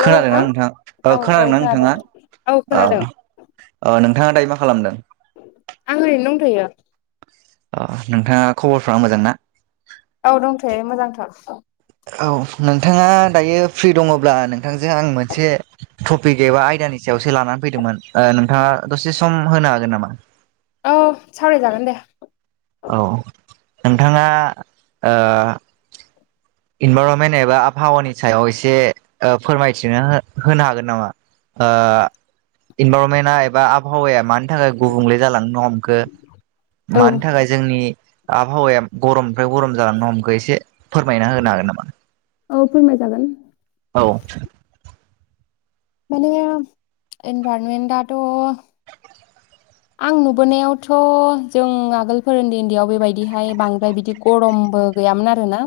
खोनादोंना नोंथां औ ओ औ खोनादोंना खोनादों नोंथाङा औ ओ खोनादों ओ नोंथाङा दायो मा खालामदों? आं ओरैनो दंथयो। ओ नोंथाङा खबरफ्रा मोजां ना? औ दंथो मोजांथार। औ नोंथाङा दायो फ्रि दङब्ला नोंथांजों आं मोनसे टपिक एबा आयदानि सायावसो लानानै फैदोंमोन ओ नोंथाङा दसे सम होनो हागोन नामा? औ सावरायजागोन दे। औ नोंथाङा ओ इनभररनमेन्ट एबा आबहावानि सायाव एसे ओ फोरमायथिनो हो होनो हागोन नामा। ओ इनभरमेन्टआ एबा आबहावाया मा यानि थाखाय गुबुंले जालांनो हमखो औ मानि थाखाय जोंनि आबहावाया गरमनिफ्राय गरम जालां हमखो एसे फोरायना होनो हागोन नामा औ फोरमायजागोन औ माने एनभारमेन्ट आथ' आं नुबोनायावथ' जों आगोल फोरोंन्दै उन्दैयाव बेबायदिहाय बांद्राय बिदि गरमबो गैयामोन आरोना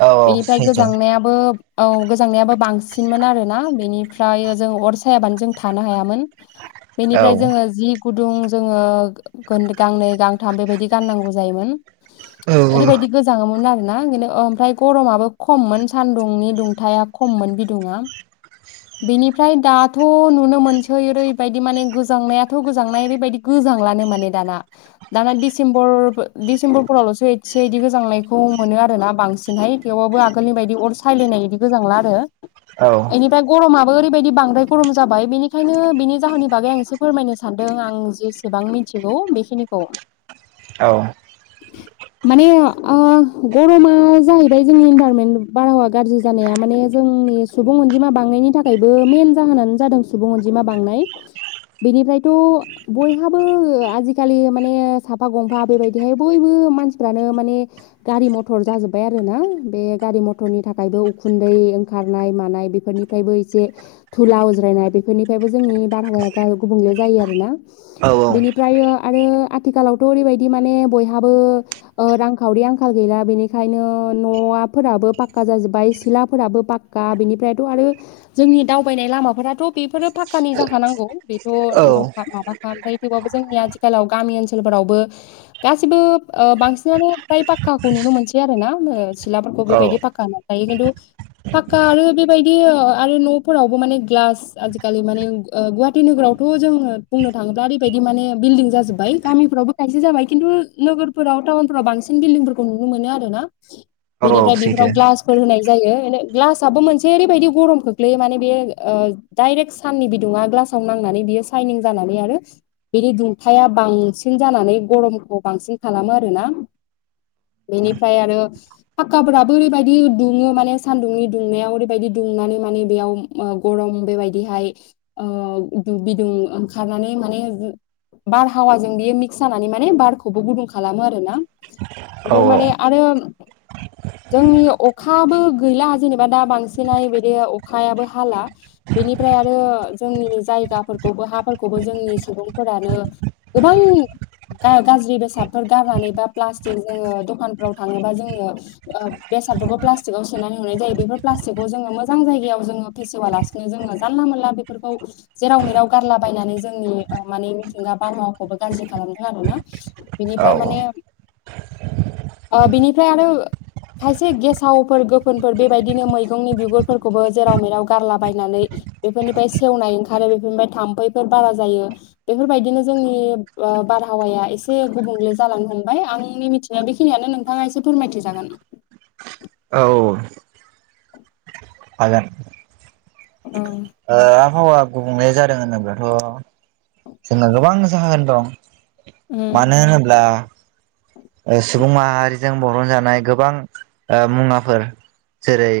औ बेनिफ्राय सैथो गोजांनाया बो औ गोजांनायाबो बांसिनमोन आरोना बेनिफ्राय जों अर सायाबानो जों थानो हायामोन [inaudible] बेनिफ्राय जोङो जि गुदुं जोङो गांनै गांथाम बेबायदि गाननांगौ जायोमोन औ ओरैबायदि गोजाङोमोन आरो ना ओमफ्राय गरमाबो खममोन सान्दुंनि दुंथाया खममोन बिदुङा बेनिफ्राय दाथ' नुनो मोनसै ओरैबायदि माने गोजांनायाथ' गोजांनाय ओरैबायदि गोजांल्लानो माने दाना दाना डिसेम्बर डिसेम्बरफोरावल'सो एदसे इदि गोजांनायखौ मोनो आरो ना बांसिनहाय थेवबाबो आगोलनि बायदि अर सायलायनाय बिदि गोजांला आरो औ गरमाब ओैदिबायदि बांद्राय गरम जाब बेनिखायनो बिनि जाहोननि बागै आं एसे फोरमायनो सान सानदों आं जेसेबां मिथिगौ बेखिनिखौ औ माने ओम गरमा जाहैबाय जोंनि इनभाइरमेन्ट बारहावा गाज्रि जानाया माने जोंनि सुबुं अनजिमा बांनायनि थाखायबो मेन जाहोनानो जादों सुबुं अनजिमा बांनाय बेनिफ्रायथ' बयहाबो ओ आजिखालि माने साफा गंफा बेबायदिहाय बयबो मानसिफ्रानो माने गारि मथर जाजोब्बाय आरो ना बे गारि मथरनि थाखायबो उखुन्दै ओंखारनाय मानाय बेफोरनि बो एसेुलाायनाय बेफोरनिफ्राय जोंनि बाराव गुब जायो आरोना औ बिनिफ्रायो आरो आथिखालावथ' ओरैबायदि माने बयहाबो ओ रांखावरि आंखाल गैला बेनिखायनो न'वाफोराबो पाक्का जाजोब्बाय सिलाफोराबो पाक फका बिनिफ्रायथ' आरो जोंनि दावबायनाय लामाफोराथ' बेफोरो फाखक्कानि जाखाानांगौ बेथ' न माबाख ओमफ्राय थेवबबो जोंनि आथिखालाव गामि ओनसोलफोरावबो गासिबो ओ बांसिनानो फ्राय पाखक्काखौ नुनो मोनसै आरो ना सिलाफोरखौ औ बेबायदि पाखक्क होन नाय खिन्थु फाक्का आरो बेबायदि आरो न'फोरावबो माने ग्लास आजिखालि माने ओ गुाहाटी‌ नोगोराव थ' जोङो बुंनो थाङोब्ला ओरैबायदि माने बिल्डिं जाजोब्बाय गामिफ्रावबो गायसे जाबाय खिन्थु नोगोरफोराव टाउनफोराव बांसिन बिल्डिंफोरखौ नुनो मोनो आरो ना [unintelligible] बेनिफ्राय बेफोराव सैथो ग्लास फोर होनाय जायो ग्लासाबबो मोनसे ओरैबायदि गरम खोख्लैयो माने बे ओ डाइरेक्ट साननि बिदुङा ग्लासाव नांनानै बियो साइनिं जानानै आरो बिनि दुंथाया बांसिन जानानै गरमखौ बांसिन खालामो आरोना बेनिफ्राय आरो फाखक्काफोराबो ओरैबायदि दुङो माने सानदुंनि दुंनायाव ओरैबायदि दुंनानै माने बेयाव आ गरम बेबायदिहाय आ दु बिदुं ओंखारनानै माने बारहावाजों बियो मिक्स जानानै माने बारखौबो गुदुं खालामो आरो ना बेफोर माने आरो जोंनि अखाबो गैला जेनेबा दा बांसिनै बिदि अखायाबो हाला बेनिफ्राय आरो जोंनि जाय गाफोरखौबो हाफोरखौबो जोंनि सुबुंफोरानो गोबां गा गाज्रि बेसादफोर गारनानै बा प्लास्टिक जोङो दखानफ्राव थाङोबा जोङो बेसादबो प्लास्टिकआव सोनानै हनाय जायो बेफोर प्लास्टिकखौ जोङो मोजां जायगायाव जोङो फेसिवाला जोङो जानला मोनला बेफोरखौ जेराव मेराव गारला बायनानै जोंनि माने मिथिंगा बार मावाखौबो गाज्रि खालामदों आरो ना बिनिफ्राय माने आ बिनिफ्राय आरो खायसे गेसावफोर गोफोनफोर बेबायदिनो मैगंनि बिगुरफोरखौबो जेराव मेराव गारलाबायनानै बेफोरनिफ्राय सेवनाय ओंखारो बेफोरनिफ्राय थाम्फैफोर बारा जायो बेफोरबायदिनो जोंनि आ बारहावाया एसे गुबुंले जालांनो हमबाय आंनि मिथि बेखिनियानो नोंथाङा एसे फोरमायथि जागोन औ हागोन औ आ आबहावा गुबुंले जादों होनोब्लाथ' जोंना गोबां जाहागोन दं मानो होनोब्ला अ सुबुं माहारिजों बरनजानाय गोबां मुवाफोर जेरै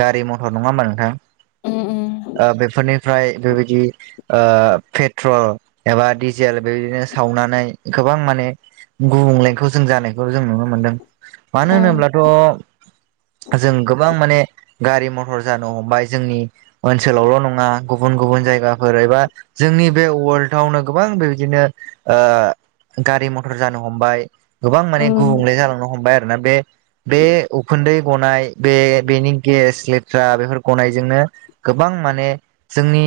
गारि मथर नङा होमा नोंथां आ बेफोरनिफ्राय बेबायदि आ पेट्रल एबा डिजेल बेबायदिनो सावनानै गोबां माने गुबुंलेखौ जों जानायखौ जों नुनो मोनदों मानो होनोब्लाथ' जों गोबां माने गारि मथर जानो हमबाय जोंनि ओनसोलावल' नङा गुबुन गुबुन जायगाफोर एबा जोंनि बे वार्ल्डआवनो गोबां बेबायदिनो गारि मथर जानो हमबाय गोबां माने गुबुंले जालांनो हमबाय आरो ना बे बे उखुन्दै गनाय बे बेनि गेस लेथ्रा बेफोर गनायजोंनो गोबां माने जोंनि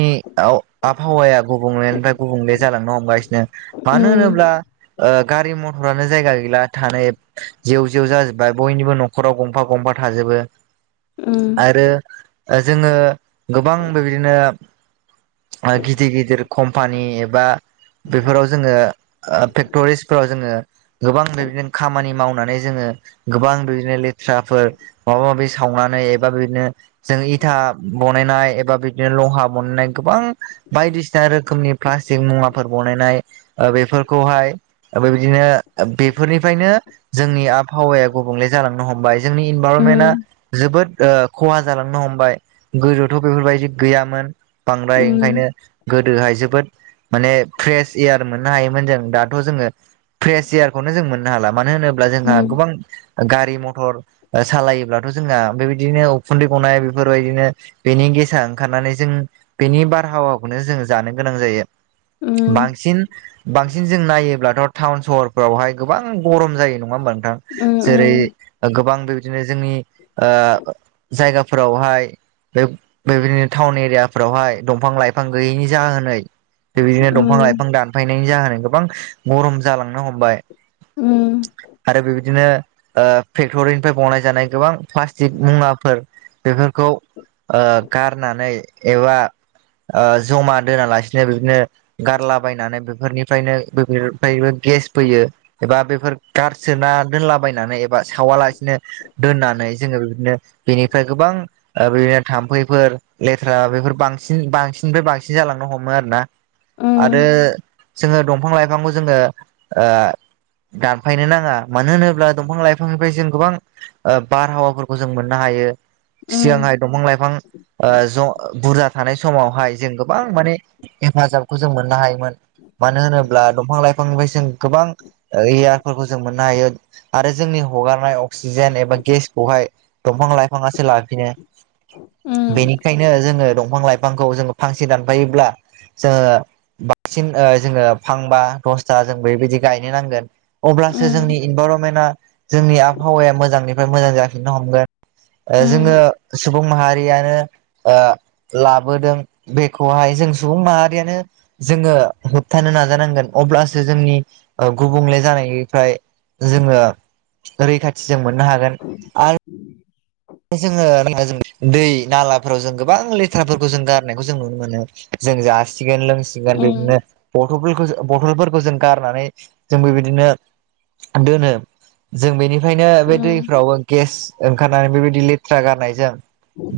आबहावाया गुबुंलेनिफ्राय गुबुंले जालांनो हमगासिनो मानो होनोब्ला गारि मथरानो जायगा गैला थानो जेव जेव जाजोबबाय बयनिबो न'खराव गंफा गंफा थाजोबो आरो जोङो गोबां बेबायदिनो गिदिर गिदिर कम्पानि एबा बेफोराव जोङो फेक्ट'रिसफोराव जोङो गोबां बिबायदिनो खामानि मावनानै जोङो गोबां बिदिनो लेथ्राफोर माबा माबि सावनानै एबा बिदिनो जों इथा बनायनाय एबा बिदिनो लहा बनायनाय गोबां बायदिसिना रोखोमनि प्लास्टिक मुवाफोर बनायनाय बेफोरखौहाय बेबायदिनो बेफोरनिफ्रायनो जोंनि आबहावाया गुबुंले जालांनो हमबाय जोंनि इनभाररनमेन्टआ जोबोद खहा जालांनो हमबाय गोदोथ' बेफोरबायदि गैयामोन। बांद्राय ओंखायनो गो दोहाय जोबोद माने फ्रेश एयार मोननो हायोमोन जों दाथ' जोङो। सियारखौनो जों मोननो हाला मानो होनोब्ला जोंहा गोबां गारि मथर सालायोब्लाथ' जोंहा बेबायदिनो उखुन्दै गनाय बेफोरबायदिनो बेनि गेसा ओंखारनानै जों बेनि बारहावाखौनो जों जानो गोनां जायो। बांसिन बांसिन जों नायोब्लाथ' टाउन सहर बावहाय गोबां गरम जायो नङा होमबा नोंथां जेरै गोबां बे बिदिनो जोंनि जायगाफोरावहाय बेबायदिनो टाउन एरिया फ्रावहाय दंफां लाइफां गैयैनि जाहोनै बेबायदिनो दंफां लाइफां दान फायनायनि जाहोनाव गोबां गरम जालांनो हमबाय आरो बेबायदिनो फेक्टरिनिफ्राय बावनाय जानाय गोबां प्लास्टिक मुवाफोर बेफोरखौ गारनानै एबा जमा दोना लासिनो बिदिनो गारलाबायायनानै बेफोरनिफ्रायनो बेफोरफ्रायबो गेस फैयो एबा बेफोर गारसोना दोनलाबायनानै एबा सावालासे बिदिनो दोननानै जोङो बिदिनो बेनिफ्राय गोबां बिदिनो थाम्फैफोर लेथ्रा बेफोर बांसिन बांसिननिफ्राय बांसिन जालांनो हमो आर ना आरो जोङो दंफां लाइफांखौ जोङो दानफायनो नाङा मानो होनोब्ला दंफां लाइफांनिफ्राय जों गोबां बारहावाफोरखौ जों मोननो हायो। सिगांहाय दंफां लाइफां ज' बुरजा थानाय समावहाय जों गोबां माने हेफाजाबखौ जों मोननो हायोमोन मानो होनोब्ला दंफां लाइफांनिफ्राय जों गोबां इयारफोरखौ जों मोननो हायो। आरो जोंनि हगारनाय अक्सिजेन एबा गेसखौहाय दंफां लाइफाङासो लाफिनो बेनिखायनो जोङो दंफां लाइफांखौ जोङो फांसे दानफायोब्ला जोङो बांसिन जोङो फांबा दसथा जों बेबायदि गायनो नांगोन अब्लासो जोंनि इनभाररनमेन्टआ जोंनि आबहावाया मोजांनिफ्राय मोजां जाफिननो हमगोन जोङो सुबुं माहारियानो लाबोदों बेखौहाय जों सुबुं माहारियानो जोङो होबथानो नाजानांगोन अब्लासो जोंनि गुबुंले जानायनिफ्राय जोङो रैखाथि जों मोननो हागोन। आरो जोङो ज दै नालाफोराव जों गोबां लेथ्राफोरखौ जों गारनायखौ जों नुनो मोनो। जों जासिगोन लोंसिगोन बिदिनो ब बफोलखो बथलफोरखौ जों गारनानै जोंबो बिदिनो दोनो जों बेनि ओंखायनो बे दैफ्राव गेस ओंखारनानै बेबायदि लेथ्रा गारनायजों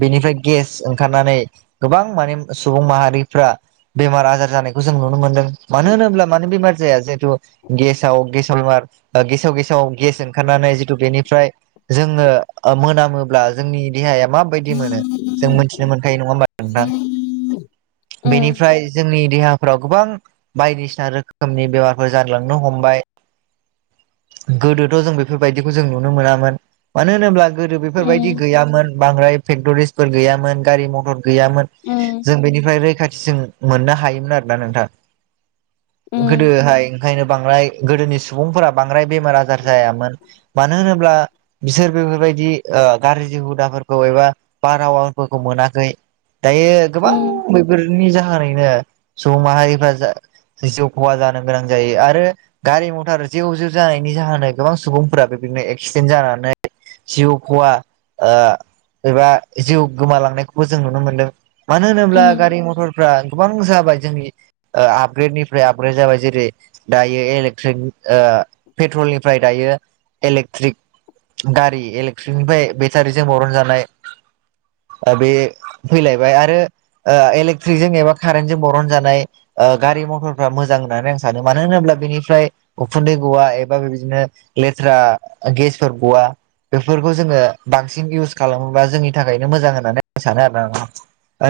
बेनिफ्राय गेस ओंखारनानै गोबां माने सुबुं माहारिफ्रा बेमार आजार जानायखौ जों नुनो मोन्दों मान होनोमब्ला मानो बेमार जाया जिहेथु गेसाव गेसाव बेमार गेसाव गेसाव गेस ओंखारनानै जितु बेनिफ्राय जोङो ओ मोनामोब्ला जोंनि देहाया माबायदि मोनो जों उम मोनथिनो मोनखायो नङा होमबा नोंथां उम उम बेनिफ्राय जोंनि देहा फोराव गोबां बायदिसिना रोखोमनि बेमारफोर जालांनो हमबाय गोदोथ' जों बेफोरबायदिखौ जों नुनो मोनामोन। मानो होनोब्ला गो बेफोरबायदि गैयामोन बांद्राय फेक्ट'रिसफोर गैयामोन गारि मटर गैयामोन उम जों बेनिफ्राय रैखाथि जों मोननो हायोमोन आरोना नोंथां। उम गोदोहाय ओंखायनो बांद्राय गोदोनि सुबुंफोरा बांद्राय बेमार आजार जायामोन। मानो होनोब्ला बिसोर बेफोरबायदि ओ गाज्रि हुदाफोरखौ एबा बारहावाफोरखौ मोनाखै दायो गोबां उम बेैफोरनि जाहोनैनो सुबुं माहारिफ्रा जा जिउ खहा जानो गोनां जायो आरो गारि मटरजे जेव-जेव जानायनि जाहोनाव गोबां सुबुंफोरा बेबायदिनो एक्सिडेन्ट जानानै जिउ खवा ओ एबा जिउ गोमालांनायखौबो जों नुनो मोनदों मानो होनोब्ला उम गारि मथटरफ्रा गोबां जाबाय जोंनि ओ आपग्रेडनिफ्राय आपग्रेड जाबाय जेरै दायो इलेक्ट्रिक ओ पेट्रलनिफ्राय दायो इलेक्ट्रिक गारि इलेक्ट्रिकनिफ्राय बेटारिजों बरन जानाय ओ बे फैलायबाय आरो ओ इलेक्ट्रिकजों एबा कारेन्टजों बरन जानाय ओ गारि मटरफ्रा मोजां होननानै आं सानो। मानो होनोब्ला बेनिफ्राय उखुन्दै गवा एबा बेबायदिनो लेथ्रा गेसफोर गवा बेफोरखौ जोङो बांसिन इउस खालामोबा जोंनि थाखायनो मोजां होननानै आं सानो आरो ना।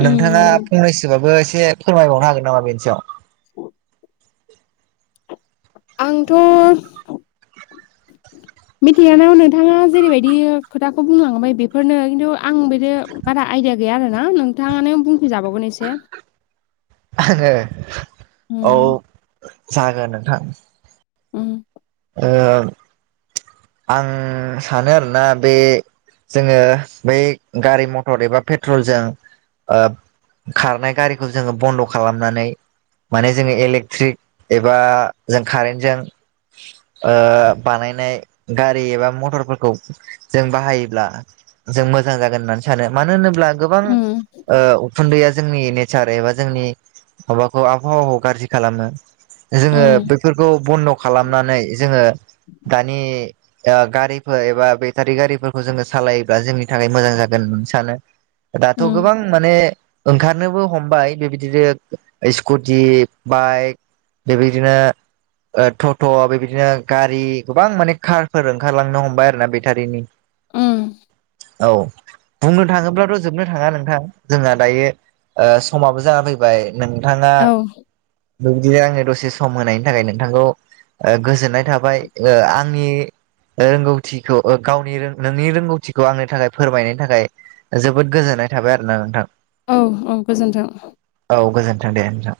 नोंथाङा नंगौ फंनैसोबाबो एसे फोरमायबावनो हागोन नामा बेनि सायाव [inaudible] आंथ' मिथियानाव नोंथाङा जेरैबायदि खोथाखौ बुंलाबाय बेफोरनो खिन्थु आं बिदि बारा आइडिया गैया आरोना नोंथाङानो बुंफिजाबावगोन एसे - औ उम जागोन नोंथां। उम ओ आं सानो आरोना बे जोङो बै गारि मटर एबा पेट्रलजों ओ खारनाय गारिखौ जोङो बन्द' खालामनानै माने जोङो इलेक्ट्रिक एबा जों कारेन्टजों ओ बानायनाय गारि एबा मथरफोरखौ जों बाहायोब्ला जों मोजां जागोन होननानै सानो। मानो होनोब्ला गोबां उम ओ उखुन्दैया जोंनि नेचार एबा जोंनि माबाखौ आबहावाखौ गाज्रि खालामो जोङो उम बेफोरखौ बन्द' खालामनानै जोङो दानि ओ गारिफोर एबा बेटारि गारिफोरखौ जोङो सालायोब्ला जोंनि थाखाय मोजां जागोन होननानै सानो दाथ' उम गोबां माने ओंखारनोबो हमबाय बेबायदिनो स्कुटि, बाइक बेबायदिनो ओ त थ' बेबायदिनो गारि गोबां माने कारफोर ओंखारलांनो हमबाय आरो ना बेटारिनि उम औ बुंनो थाङोब्लाथ' जोबनो थाङा नोंथां जोंहा दायो समाबो जाना फैबाय नोंथाङा औ बेदिनो आङो दसे सम होनायनि थाखाय नोंथांखौ ओ गोजोननाय थाबाय आंनि रोंगौथिखौ गावनि नोंनि रोंगौथिखौ आंनि थाखाय फोरमायनायनि थाखाय जोबोद गोजोननाय थाबाय आरो ना नोंथां औ औ गोजोन्थों औ गोजोन्थों दे नोंथां-